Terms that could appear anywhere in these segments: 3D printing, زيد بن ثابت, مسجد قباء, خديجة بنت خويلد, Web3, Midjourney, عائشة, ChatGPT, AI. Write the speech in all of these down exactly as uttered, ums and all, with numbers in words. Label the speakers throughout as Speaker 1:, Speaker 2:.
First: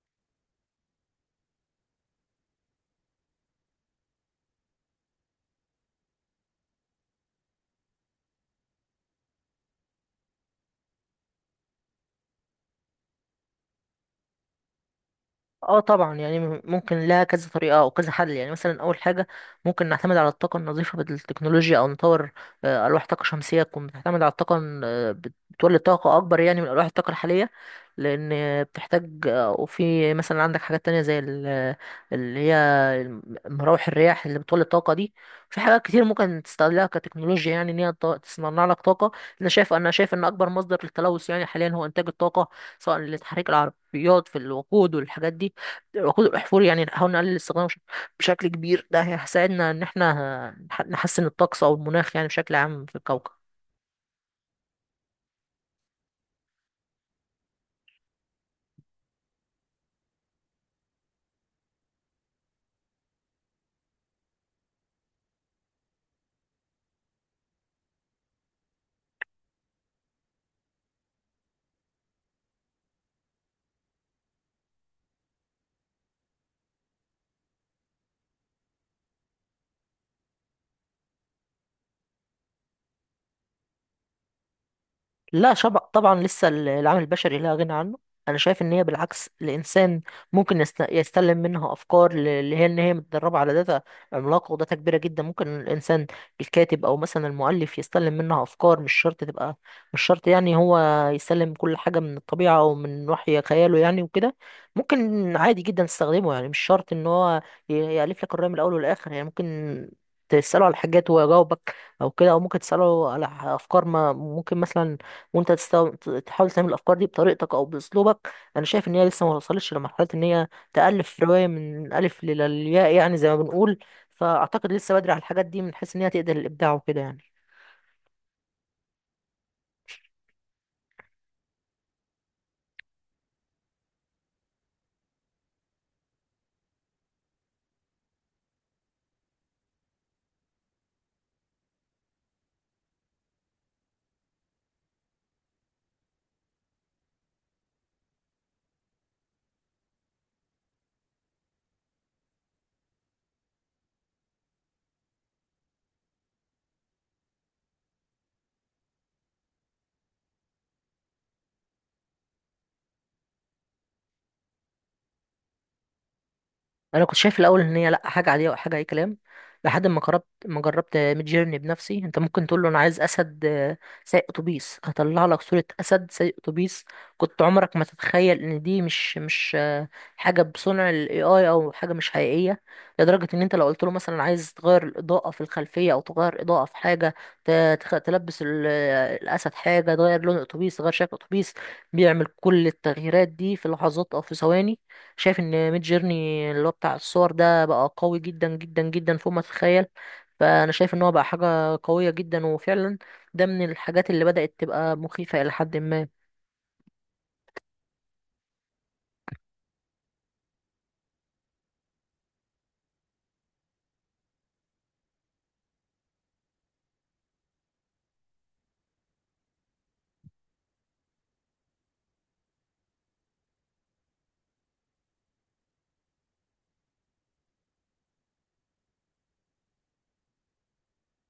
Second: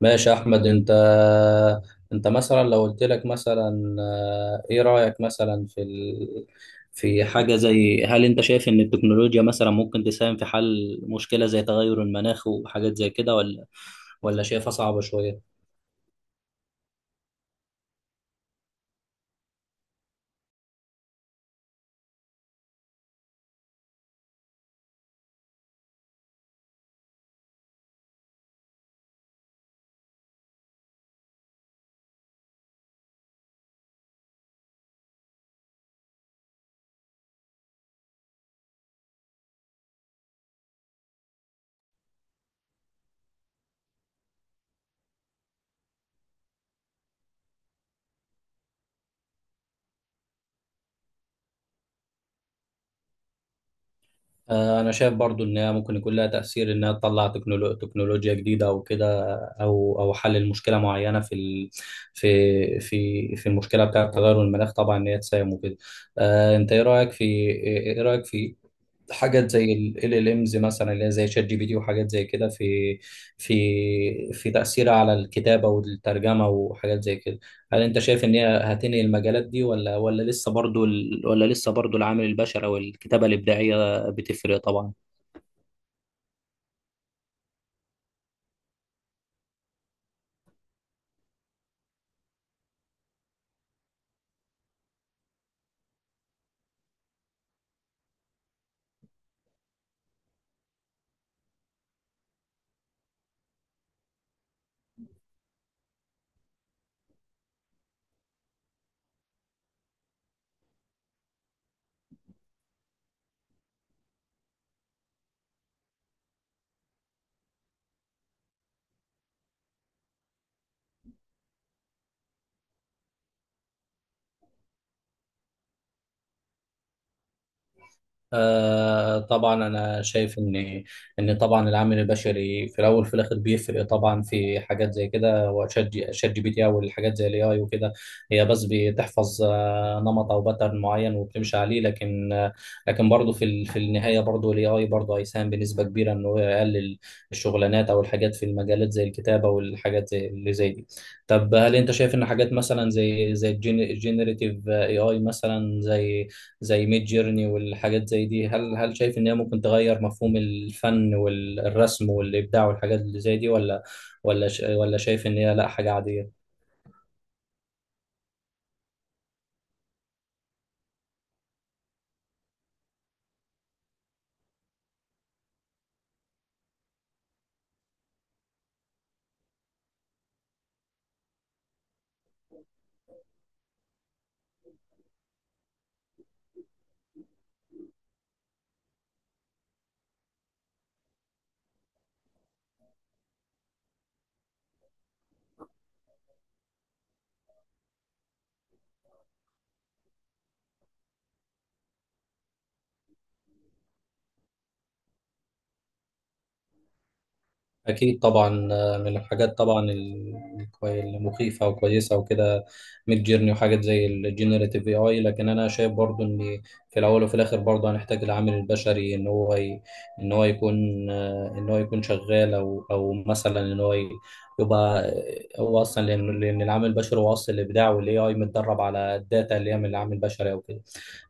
Speaker 1: ماشي يا احمد انت. انت مثلا لو قلت لك مثلا، آه، ايه رايك مثلا في ال... في حاجه زي، هل انت شايف ان التكنولوجيا مثلا ممكن تساهم في حل مشكله زي تغير المناخ وحاجات زي كده، ولا ولا شايفها صعبه شويه؟
Speaker 2: اه طبعا يعني م- ممكن لها كذا طريقة او كذا حل. يعني مثلا اول حاجة ممكن نعتمد على الطاقة النظيفة بالتكنولوجيا او نطور آه، الواح طاقة شمسية تكون بتعتمد على الطاقة ال- آه، بت- بتولد طاقة اكبر يعني من الواح الطاقة الحالية، لان آه، بتحتاج آه، وفي مثلا عندك حاجات تانية زي ال- آه، اللي هي الم- مراوح الرياح اللي بتولد طاقة دي. في حاجات كتير ممكن تستغلها كتكنولوجيا، يعني ان هي ت- تصنع لك طاقة. انا شايف انا شايف ان اكبر مصدر للتلوث يعني حاليا هو انتاج الطاقة، سواء لتحريك العربيات في الوقود والحاجات دي، خضار وحفور. يعني نحاول نقلل استخدامه بش- بشكل كبير، ده هيساعدنا ان احنا نح- نحسن الطقس او المناخ يعني بشكل عام في الكوكب.
Speaker 1: آه، انا شايف برضو انها ممكن يكون لها تاثير، انها تطلع تكنولو... تكنولوجيا جديده او كده، او او حل المشكله معينه في ال... في في في المشكله بتاعه تغير المناخ، طبعا، ان هي تساهم وكده. آه، انت ايه رايك في ايه إيه رايك في حاجات زي ال ال امز مثلا، اللي هي زي شات جي بي تي وحاجات زي كده، في في في تأثيرها على الكتابة والترجمة وحاجات زي كده؟ هل انت شايف ان هي هتنهي المجالات دي؟ ولا ولا لسه برضو ال ولا لسه برضو العامل البشري او الكتابة الإبداعية بتفرق، طبعا؟
Speaker 2: لا شبع، طبعا لسه ال- العامل البشري لا غنى عنه. انا شايف ان هي بالعكس، الانسان ممكن يست- يستلم منها افكار، ل- اللي هي ان هي متدربه على داتا عملاقه وداتا كبيره جدا. ممكن الانسان الكاتب او مثلا المؤلف يستلم منها افكار، مش شرط تبقى، مش شرط يعني هو يستلم كل حاجه من الطبيعه او من وحي خياله يعني وكده. ممكن عادي جدا تستخدمه، يعني مش شرط ان هو ي- يالف لك الروايه من الاول والاخر. يعني ممكن تساله على حاجات ويجاوبك او كده، او ممكن تساله على ح- افكار ما، ممكن مثلا وانت تستو... تحاول تعمل الافكار دي بطريقتك او باسلوبك. انا شايف ان هي لسه ما وصلتش لمرحله ان هي تالف روايه من الف للياء، يعني زي ما بنقول. فاعتقد لسه بدري على الحاجات دي من حيث ان هي تقدر الابداع وكده يعني.
Speaker 1: آه طبعا. انا شايف ان ان طبعا العامل البشري في الاول في الاخر بيفرق، طبعا، في حاجات زي كده. وشات جي شات جي بي تي او الحاجات زي الاي اي وكده. هي بس بتحفظ آه نمط او باترن معين، وبتمشي عليه، لكن آه لكن برضه في ال- في النهايه برضه الاي اي برضه هيساهم بنسبه كبيره انه يقلل الشغلانات او الحاجات في المجالات زي الكتابه والحاجات زي اللي زي دي. طب هل انت شايف ان حاجات مثلا زي زي الجينيريتيف اي اي مثلا زي زي ميد جيرني والحاجات زي دي؟ هل هل شايف ان هي ممكن تغير مفهوم الفن والرسم والابداع والحاجات اللي زي دي؟ ولا ولا ش- ولا شايف ان هي لا، حاجة عادية؟
Speaker 2: انا كنت شايف الاول ان هي لا حاجه عاديه وحاجه اي كلام، لحد ما جربت ما جربت ميد جيرني بنفسي. انت ممكن تقول له انا عايز اسد آه، سايق اتوبيس، هطلع لك صوره اسد سايق اتوبيس. كنت عمرك ما تتخيل ان دي مش مش آه، حاجه بصنع الاي اي او حاجه مش حقيقيه. لدرجه ان انت لو قلت له مثلا عايز تغير الاضاءه في الخلفيه او تغير اضاءه في حاجه، ت- تخ- تلبس ال- آه، الاسد حاجه، تغير لون اتوبيس، تغير شكل اتوبيس، بيعمل كل التغييرات دي في لحظات او في ثواني. شايف ان ميد جيرني اللي هو بتاع الصور ده بقى قوي جدا جدا جدا فوق ما تتخيل. فانا شايف ان هو بقى حاجه قويه جدا، وفعلا ده من الحاجات اللي بدات تبقى مخيفه الى حد ما.
Speaker 1: أكيد طبعا. آه، من الحاجات طبعا ال- الكوي- المخيفة وكويسة وكده، ميد جيرني وحاجات زي الجينيراتيف اي اي. لكن أنا شايف برضو إن في الأول وفي الآخر برضو هنحتاج العامل البشري، إن هو ي... إن هو يكون آه، إن هو يكون شغال، أو أو مثلا إن هو ي- يبقى آه، هو أصلا، لأن لأن العامل البشري هو أصل الإبداع، والاي اي متدرب على الداتا اللي هي من العامل البشري أو كده.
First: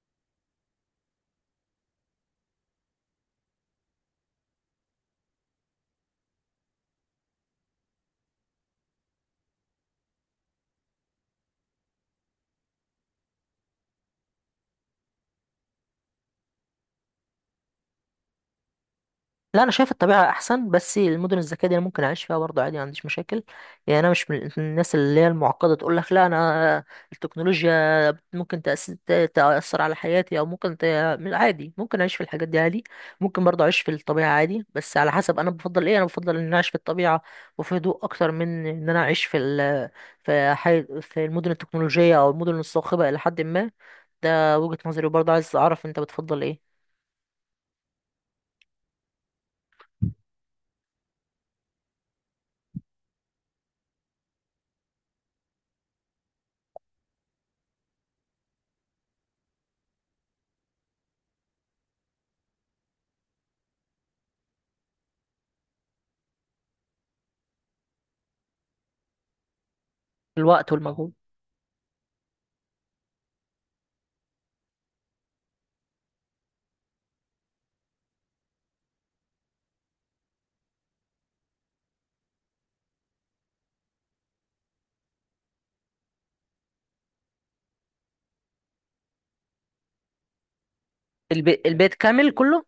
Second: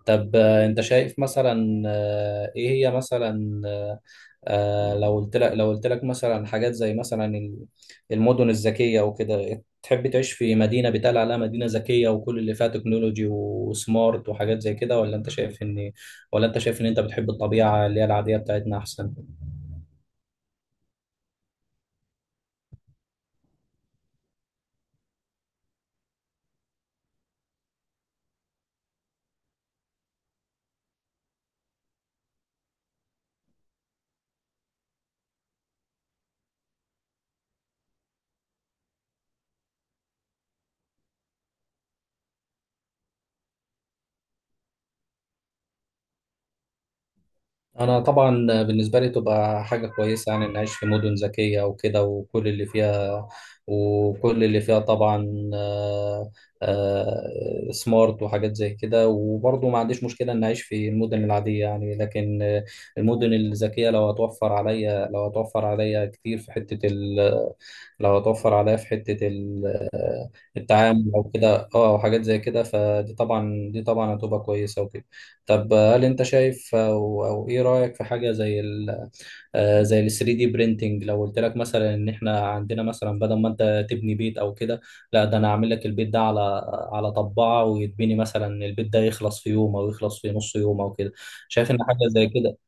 Speaker 1: طب آه، انت شايف مثلا، آه، ايه هي مثلا، آه، آه، لو قلت لك لو قلت لك مثلا حاجات زي مثلا ال- المدن الذكية وكده، تحب تعيش في مدينة بيتقال عليها مدينة ذكية وكل اللي فيها تكنولوجي وسمارت وحاجات زي كده؟ ولا انت شايف ان ولا انت شايف ان انت بتحب الطبيعة اللي هي العادية بتاعتنا احسن؟
Speaker 2: لا انا شايف الطبيعه احسن، بس المدن الذكيه دي انا ممكن اعيش فيها برضه عادي، ما عنديش مشاكل. يعني انا مش من الناس اللي هي المعقده، تقول لك لا انا التكنولوجيا ممكن تأس- ت- تأثر على حياتي أو ممكن ت... من- عادي ممكن أعيش في الحاجات دي عادي. ممكن برضه أعيش في الطبيعة عادي، بس على حسب أنا بفضل إيه. أنا بفضل إن أنا أعيش في الطبيعة وفي هدوء أكتر من إن أنا أعيش في ال... في حي... في المدن التكنولوجية أو المدن الصاخبة إلى حد ما. ده وجهة نظري، وبرضه عايز أعرف أنت بتفضل إيه.
Speaker 1: انا طبعا بالنسبه لي تبقى حاجه كويسه يعني، ان اعيش في مدن ذكيه وكده وكل اللي فيها وكل اللي فيها طبعا، آه، آه، سمارت وحاجات زي كده. وبرضه ما عنديش مشكله ان اعيش في المدن العاديه يعني، لكن آه، المدن الذكيه لو هتوفر عليا لو هتوفر عليا كتير في حته، لو هتوفر عليا في حتة ال-
Speaker 2: الوقت والمجهود.
Speaker 1: التعامل أو كده، اه، أو حاجات زي كده، فدي طبعا، دي طبعا هتبقى كويسة وكده. طب هل أنت شايف، أو, أو إيه رأيك في حاجة زي ال آه، زي ال ثري دي printing؟ لو قلت لك مثلا إن إحنا عندنا، مثلا بدل ما أنت تبني بيت أو كده، لا، ده أنا هعمل لك البيت ده على على طباعة، ويتبني مثلا البيت ده يخلص في يوم، أو يخلص في نص يوم أو كده.
Speaker 2: الب...
Speaker 1: شايف إن
Speaker 2: البيت
Speaker 1: حاجة زي
Speaker 2: كامل
Speaker 1: كده،
Speaker 2: كله؟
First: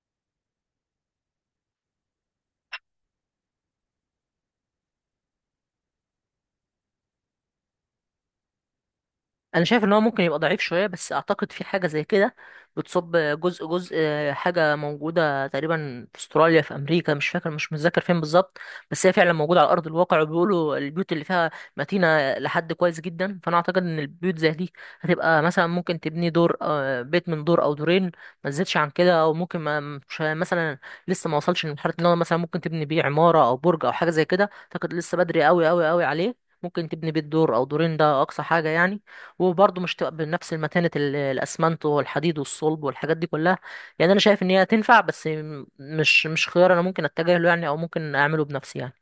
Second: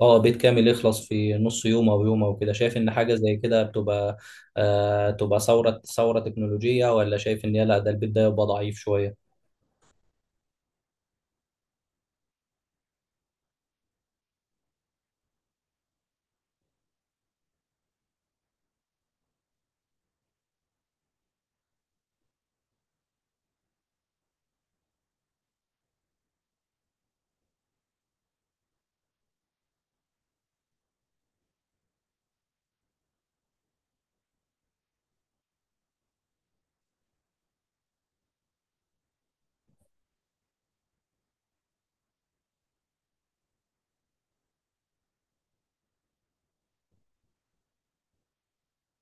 Speaker 1: اه بيت كامل يخلص في نص يوم او يوم او كده، شايف ان حاجه زي كده بتبقى، آه تبقى ثوره ثوره تكنولوجيه؟ ولا شايف ان هي لا، ده البيت ده يبقى ضعيف شويه؟
Speaker 2: انا شايف ان هو ممكن يبقى ضعيف شويه، بس اعتقد في حاجه زي كده بتصب جزء جزء. حاجه موجوده تقريبا في استراليا في امريكا، مش فاكر مش متذكر فين بالظبط، بس هي فعلا موجوده على ارض الواقع، وبيقولوا البيوت اللي فيها متينه لحد كويس جدا. فانا اعتقد ان البيوت زي دي هتبقى مثلا ممكن تبني دور، آه، بيت من دور او دورين، ما تزيدش عن كده. او ممكن ما، مش مثلا، لسه ما وصلش لمرحله ان هو مثلا ممكن تبني بيه عماره او برج او حاجه زي كده. اعتقد لسه بدري قوي قوي قوي عليه. ممكن تبني بيت دور او دورين، ده اقصى حاجه يعني. وبرضه مش تبقى بنفس المتانة، ال- الأسمنت والحديد والصلب والحاجات دي كلها. يعني أنا شايف إن هي تنفع، بس م- مش مش خيار أنا ممكن أتجه له يعني، أو ممكن أعمله بنفسي يعني.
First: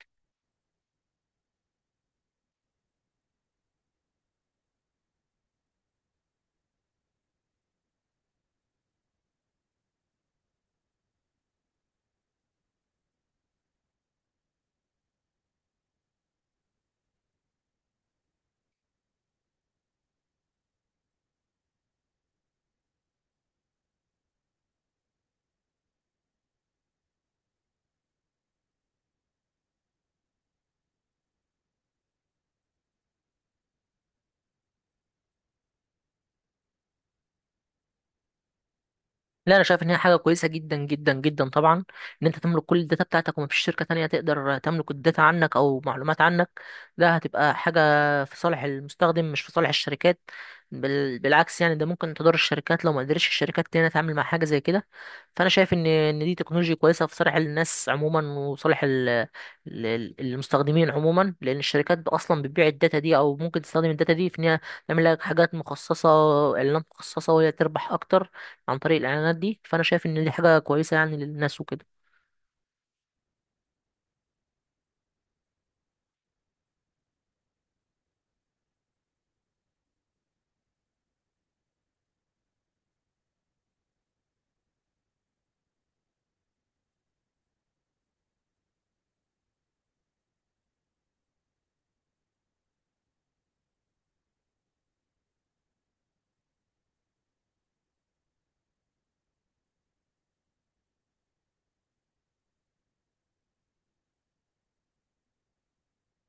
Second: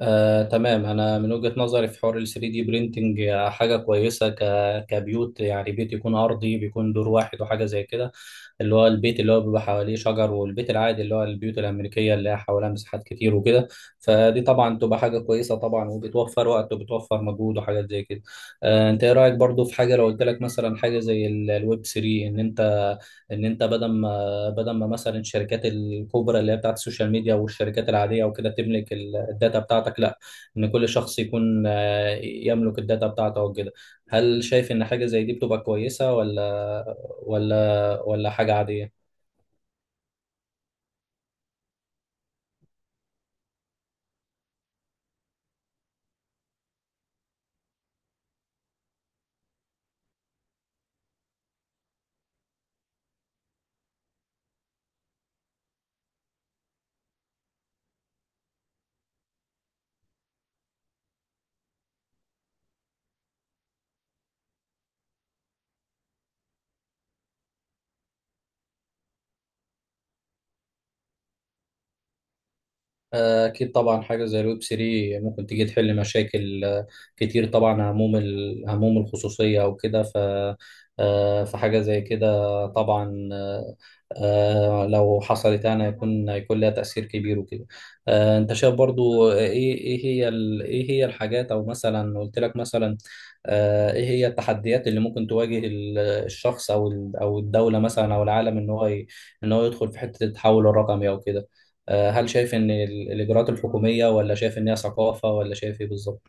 Speaker 1: آه، تمام. انا من وجهة نظري في حوار ال ثري دي برينتنج، حاجه كويسه ك... كبيوت يعني، بيت يكون ارضي، بيكون دور واحد وحاجه زي كده، اللي هو البيت اللي هو بيبقى حواليه شجر، والبيت العادي اللي هو البيوت الامريكيه اللي هي حواليها مساحات كتير وكده. فدي طبعا تبقى حاجه كويسه طبعا، وبتوفر وقت وبتوفر مجهود وحاجات زي كده. آه، انت ايه رايك برضو في حاجه، لو قلت لك مثلا حاجه زي الويب ثري، ان انت، ان انت بدل ما بدل ما مثلا الشركات الكبرى اللي هي بتاعت السوشيال ميديا والشركات العادية وكده تملك ال- الداتا بتاعتك، لا، ان كل شخص يكون آه، يملك الداتا بتاعته او كده. هل شايف ان حاجة زي دي بتبقى كويسة؟ ولا ولا ولا حاجة عادية؟
Speaker 2: لا انا شايف ان هي حاجه كويسه جدا جدا جدا طبعا، ان انت تملك كل الداتا بتاعتك، ومفيش شركه تانية تقدر تملك الداتا عنك او معلومات عنك. ده هتبقى حاجه في صالح المستخدم، مش في صالح الشركات. بال... بالعكس يعني، ده ممكن تضر الشركات لو ما قدرتش الشركات تانية تتعامل مع حاجه زي كده. فانا شايف ان ان دي تكنولوجيا كويسه في صالح الناس عموما، وصالح ال... ال- المستخدمين عموما، لان الشركات اصلا بتبيع الداتا دي، او ممكن تستخدم الداتا دي في ان هي تعمل لك حاجات مخصصه، اعلانات مخصصه، وهي تربح اكتر عن طريق الاعلانات دي. فانا شايف ان دي حاجه كويسه يعني للناس وكده.
Speaker 1: أكيد طبعا. حاجة زي الويب ثري ممكن تيجي تحل مشاكل آه، كتير طبعا، هموم ال- هموم الخصوصية أو كده. ف آه، فحاجة زي كده طبعا، آه، آه، لو حصلت يعني، هيكون هيكون لها تأثير كبير وكده. آه، أنت شايف برضو إيه، إيه هي ال- إيه هي الحاجات، أو مثلا قلت لك مثلا، آه، إيه هي التحديات اللي ممكن تواجه ال- الشخص أو ال- أو الدولة مثلا أو العالم، إن هو ي- إن هو يدخل في حتة التحول الرقمي أو كده؟ آه، هل شايف ان ال- الاجراءات الحكوميه؟ ولا شايف ان هي ثقافه؟ ولا شايف ايه بالظبط؟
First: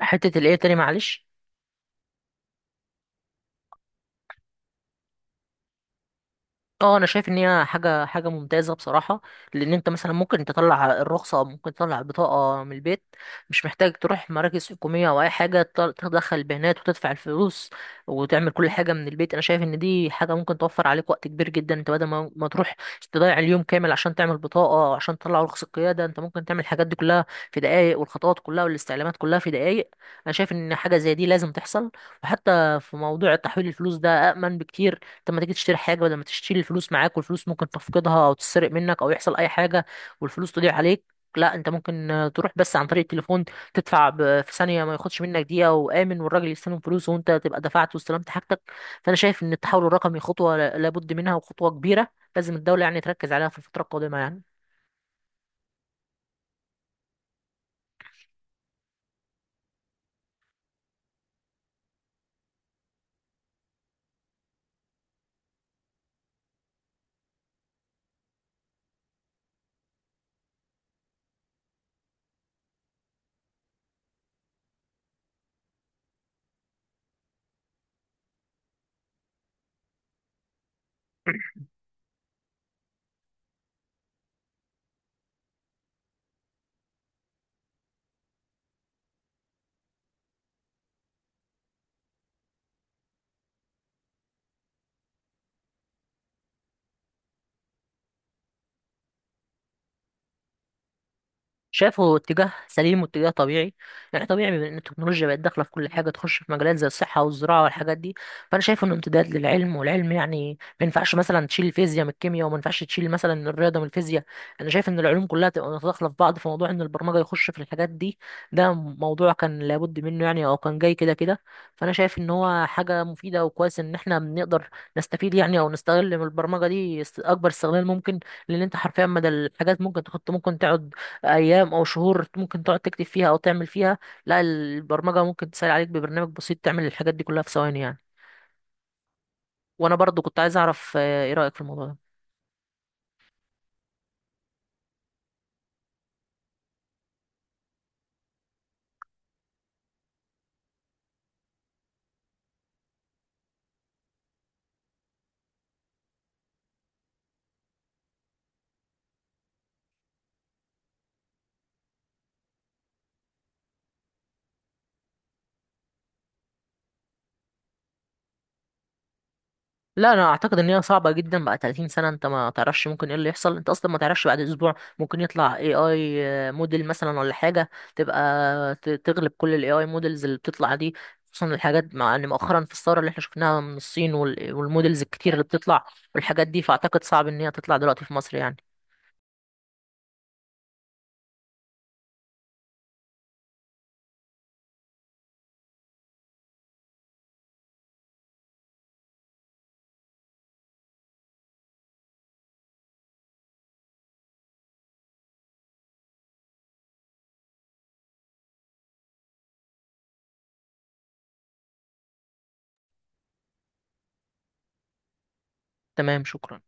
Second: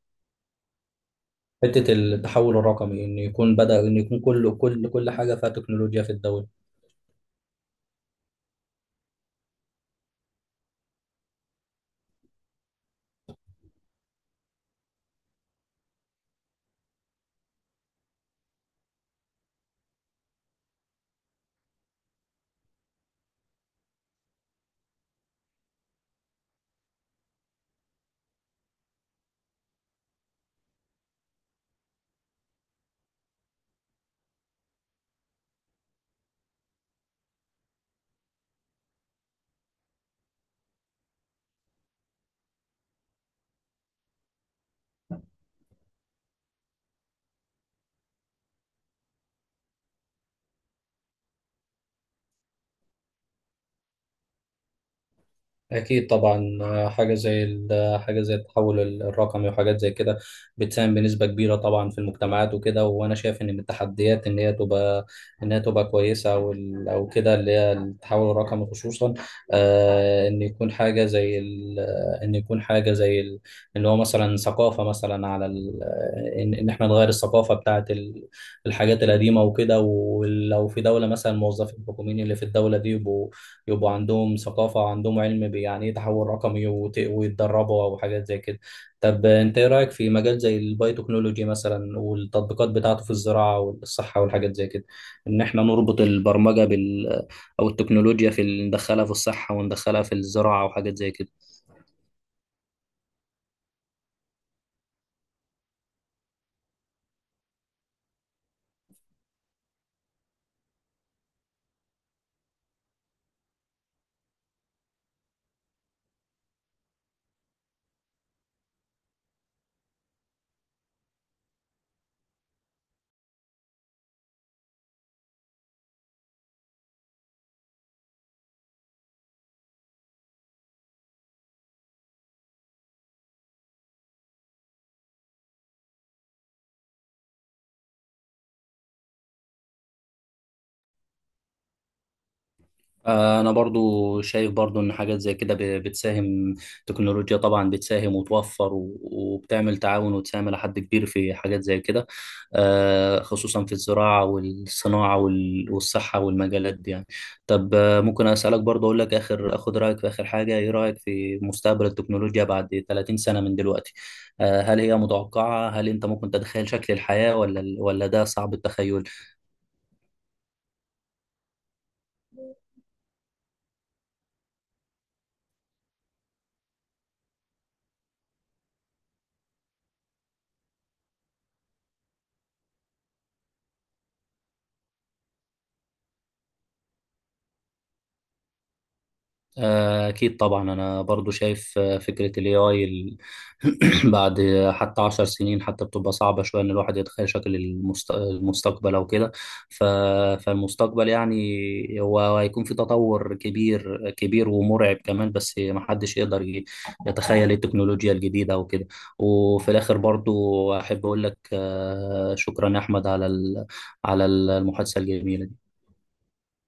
Speaker 2: حته الايه تاني معلش؟
Speaker 1: حته التحول الرقمي، ان يكون بدا ان يكون كل كل كل حاجه فيها تكنولوجيا في الدوله.
Speaker 2: اه انا شايف ان هي حاجه حاجه ممتازه بصراحه. لان انت مثلا ممكن تطلع الرخصه او ممكن تطلع البطاقه من البيت، مش محتاج تروح مراكز حكوميه او اي حاجه. تط- تدخل البيانات وتدفع الفلوس وتعمل كل حاجه من البيت. انا شايف ان دي حاجه ممكن توفر عليك وقت كبير جدا. انت بدل ما ما تروح تضيع اليوم كامل عشان تعمل بطاقه، او عشان تطلع رخصه قياده، انت ممكن تعمل الحاجات دي كلها في دقائق، والخطوات كلها والاستعلامات كلها في دقائق. انا شايف ان حاجه زي دي لازم تحصل. وحتى في موضوع تحويل الفلوس، ده أأمن بكتير. انت لما تيجي تشتري حاجه، بدل ما تشتري الفلوس معاك والفلوس ممكن تفقدها او تتسرق منك او يحصل اي حاجه والفلوس تضيع عليك، لا انت ممكن آه، تروح بس عن طريق التليفون، تدفع ب- في ثانيه، ما ياخدش منك دقيقه، وامن، والراجل يستلم فلوس وانت تبقى دفعت واستلمت حاجتك. فانا شايف ان التحول الرقمي خطوه لا- لابد منها، وخطوه كبيره لازم الدوله يعني تركز عليها في الفتره القادمه يعني.
Speaker 1: أكيد طبعا. آه، حاجة زي ال- حاجة زي التحول ال- الرقمي وحاجات زي كده بتساهم بنسبة كبيرة طبعا في المجتمعات وكده. وأنا شايف إن من التحديات إن هي تبقى إن هي تبقى كويسة، أو ال- أو كده، اللي هي التحول الرقمي خصوصا. آه إن يكون حاجة زي ال- آه، إن يكون حاجة زي ال- إن هو مثلا ثقافة مثلا على ال- آه، إن إن إحنا نغير الثقافة بتاعت ال- الحاجات القديمة وكده. ولو في دولة مثلا، الموظفين الحكوميين اللي في الدولة دي، يبقوا يبقوا عندهم ثقافة وعندهم علم بيعني ايه تحول رقمي، وت- ويتدربوا أو حاجات زي كده. طب أنت إيه رأيك في مجال زي البايوتكنولوجي مثلا، والتطبيقات بتاعته في الزراعة والصحة والحاجات زي كده، إن إحنا نربط البرمجة بال، أو التكنولوجيا في ال- ندخلها في الصحة وندخلها في الزراعة وحاجات زي كده؟
Speaker 2: شايفه اتجاه سليم واتجاه طبيعي. يعني طبيعي، بما ان التكنولوجيا بقت داخله في كل حاجه، تخش في مجالات زي الصحه والزراعه والحاجات دي. فانا شايف انه امتداد للعلم، والعلم يعني ما ينفعش مثلا تشيل الفيزياء من الكيمياء، وما ينفعش تشيل مثلا الرياضه من الفيزياء. انا شايف ان العلوم كلها تبقى متداخله في بعض. في موضوع ان البرمجه يخش في الحاجات دي، ده موضوع كان لابد منه يعني، او كان جاي كده كده. فانا شايف ان هو حاجه مفيده، وكويس ان احنا بنقدر نستفيد يعني او نستغل من البرمجه دي است- اكبر استغلال ممكن. لان انت حرفيا مدى الحاجات ممكن تحط، ممكن تقعد ايام او شهور ممكن تقعد تكتب فيها او تعمل فيها. لا، البرمجه ممكن تسهل عليك ببرنامج بسيط تعمل الحاجات دي كلها في ثواني يعني. وانا برضو كنت عايز اعرف آه، ايه رايك في الموضوع ده.
Speaker 1: انا برضو شايف برضو ان حاجات زي كده ب- بتساهم، تكنولوجيا طبعا بتساهم وتوفر و- وبتعمل تعاون، وتساهم الى حد كبير في حاجات زي كده، آه، خصوصا في الزراعة والصناعة وال- والصحة والمجالات دي يعني. طب آه، ممكن اسالك برضو، اقول لك اخر اخد رايك في اخر حاجة، ايه رايك في مستقبل التكنولوجيا بعد تلاتين سنة من دلوقتي؟ آه، هل هي متوقعة؟ هل انت ممكن تتخيل شكل الحياة؟ ولا ولا ده صعب التخيل؟
Speaker 2: لا انا اعتقد ان هي صعبه جدا. بقى تلاتين سنه، انت ما تعرفش ممكن ايه اللي يحصل. انت اصلا ما تعرفش بعد اسبوع ممكن يطلع اي اي موديل مثلا ولا حاجه تبقى ت- تغلب كل الاي اي موديلز اللي بتطلع دي، خصوصا الحاجات، مع ان مؤخرا في الثوره اللي احنا شفناها من الصين وال- والموديلز الكتير اللي بتطلع والحاجات دي. فاعتقد صعب ان هي تطلع دلوقتي في مصر يعني.
Speaker 1: آه، أكيد طبعا. أنا برضو شايف آه، فكرة ال اي اي ال- بعد حتى عشر سنين، حتى بتبقى صعبة شوية إن الواحد يتخيل شكل المست... المستقبل أو كده. ف... فالمستقبل يعني هو هيكون في تطور كبير كبير ومرعب كمان، بس محدش يقدر ي- يتخيل التكنولوجيا الجديدة أو كده. وفي الآخر برضو أحب أقول لك آه، شكرا يا أحمد على ال... على المحادثة الجميلة دي.
Speaker 2: تمام شكرا.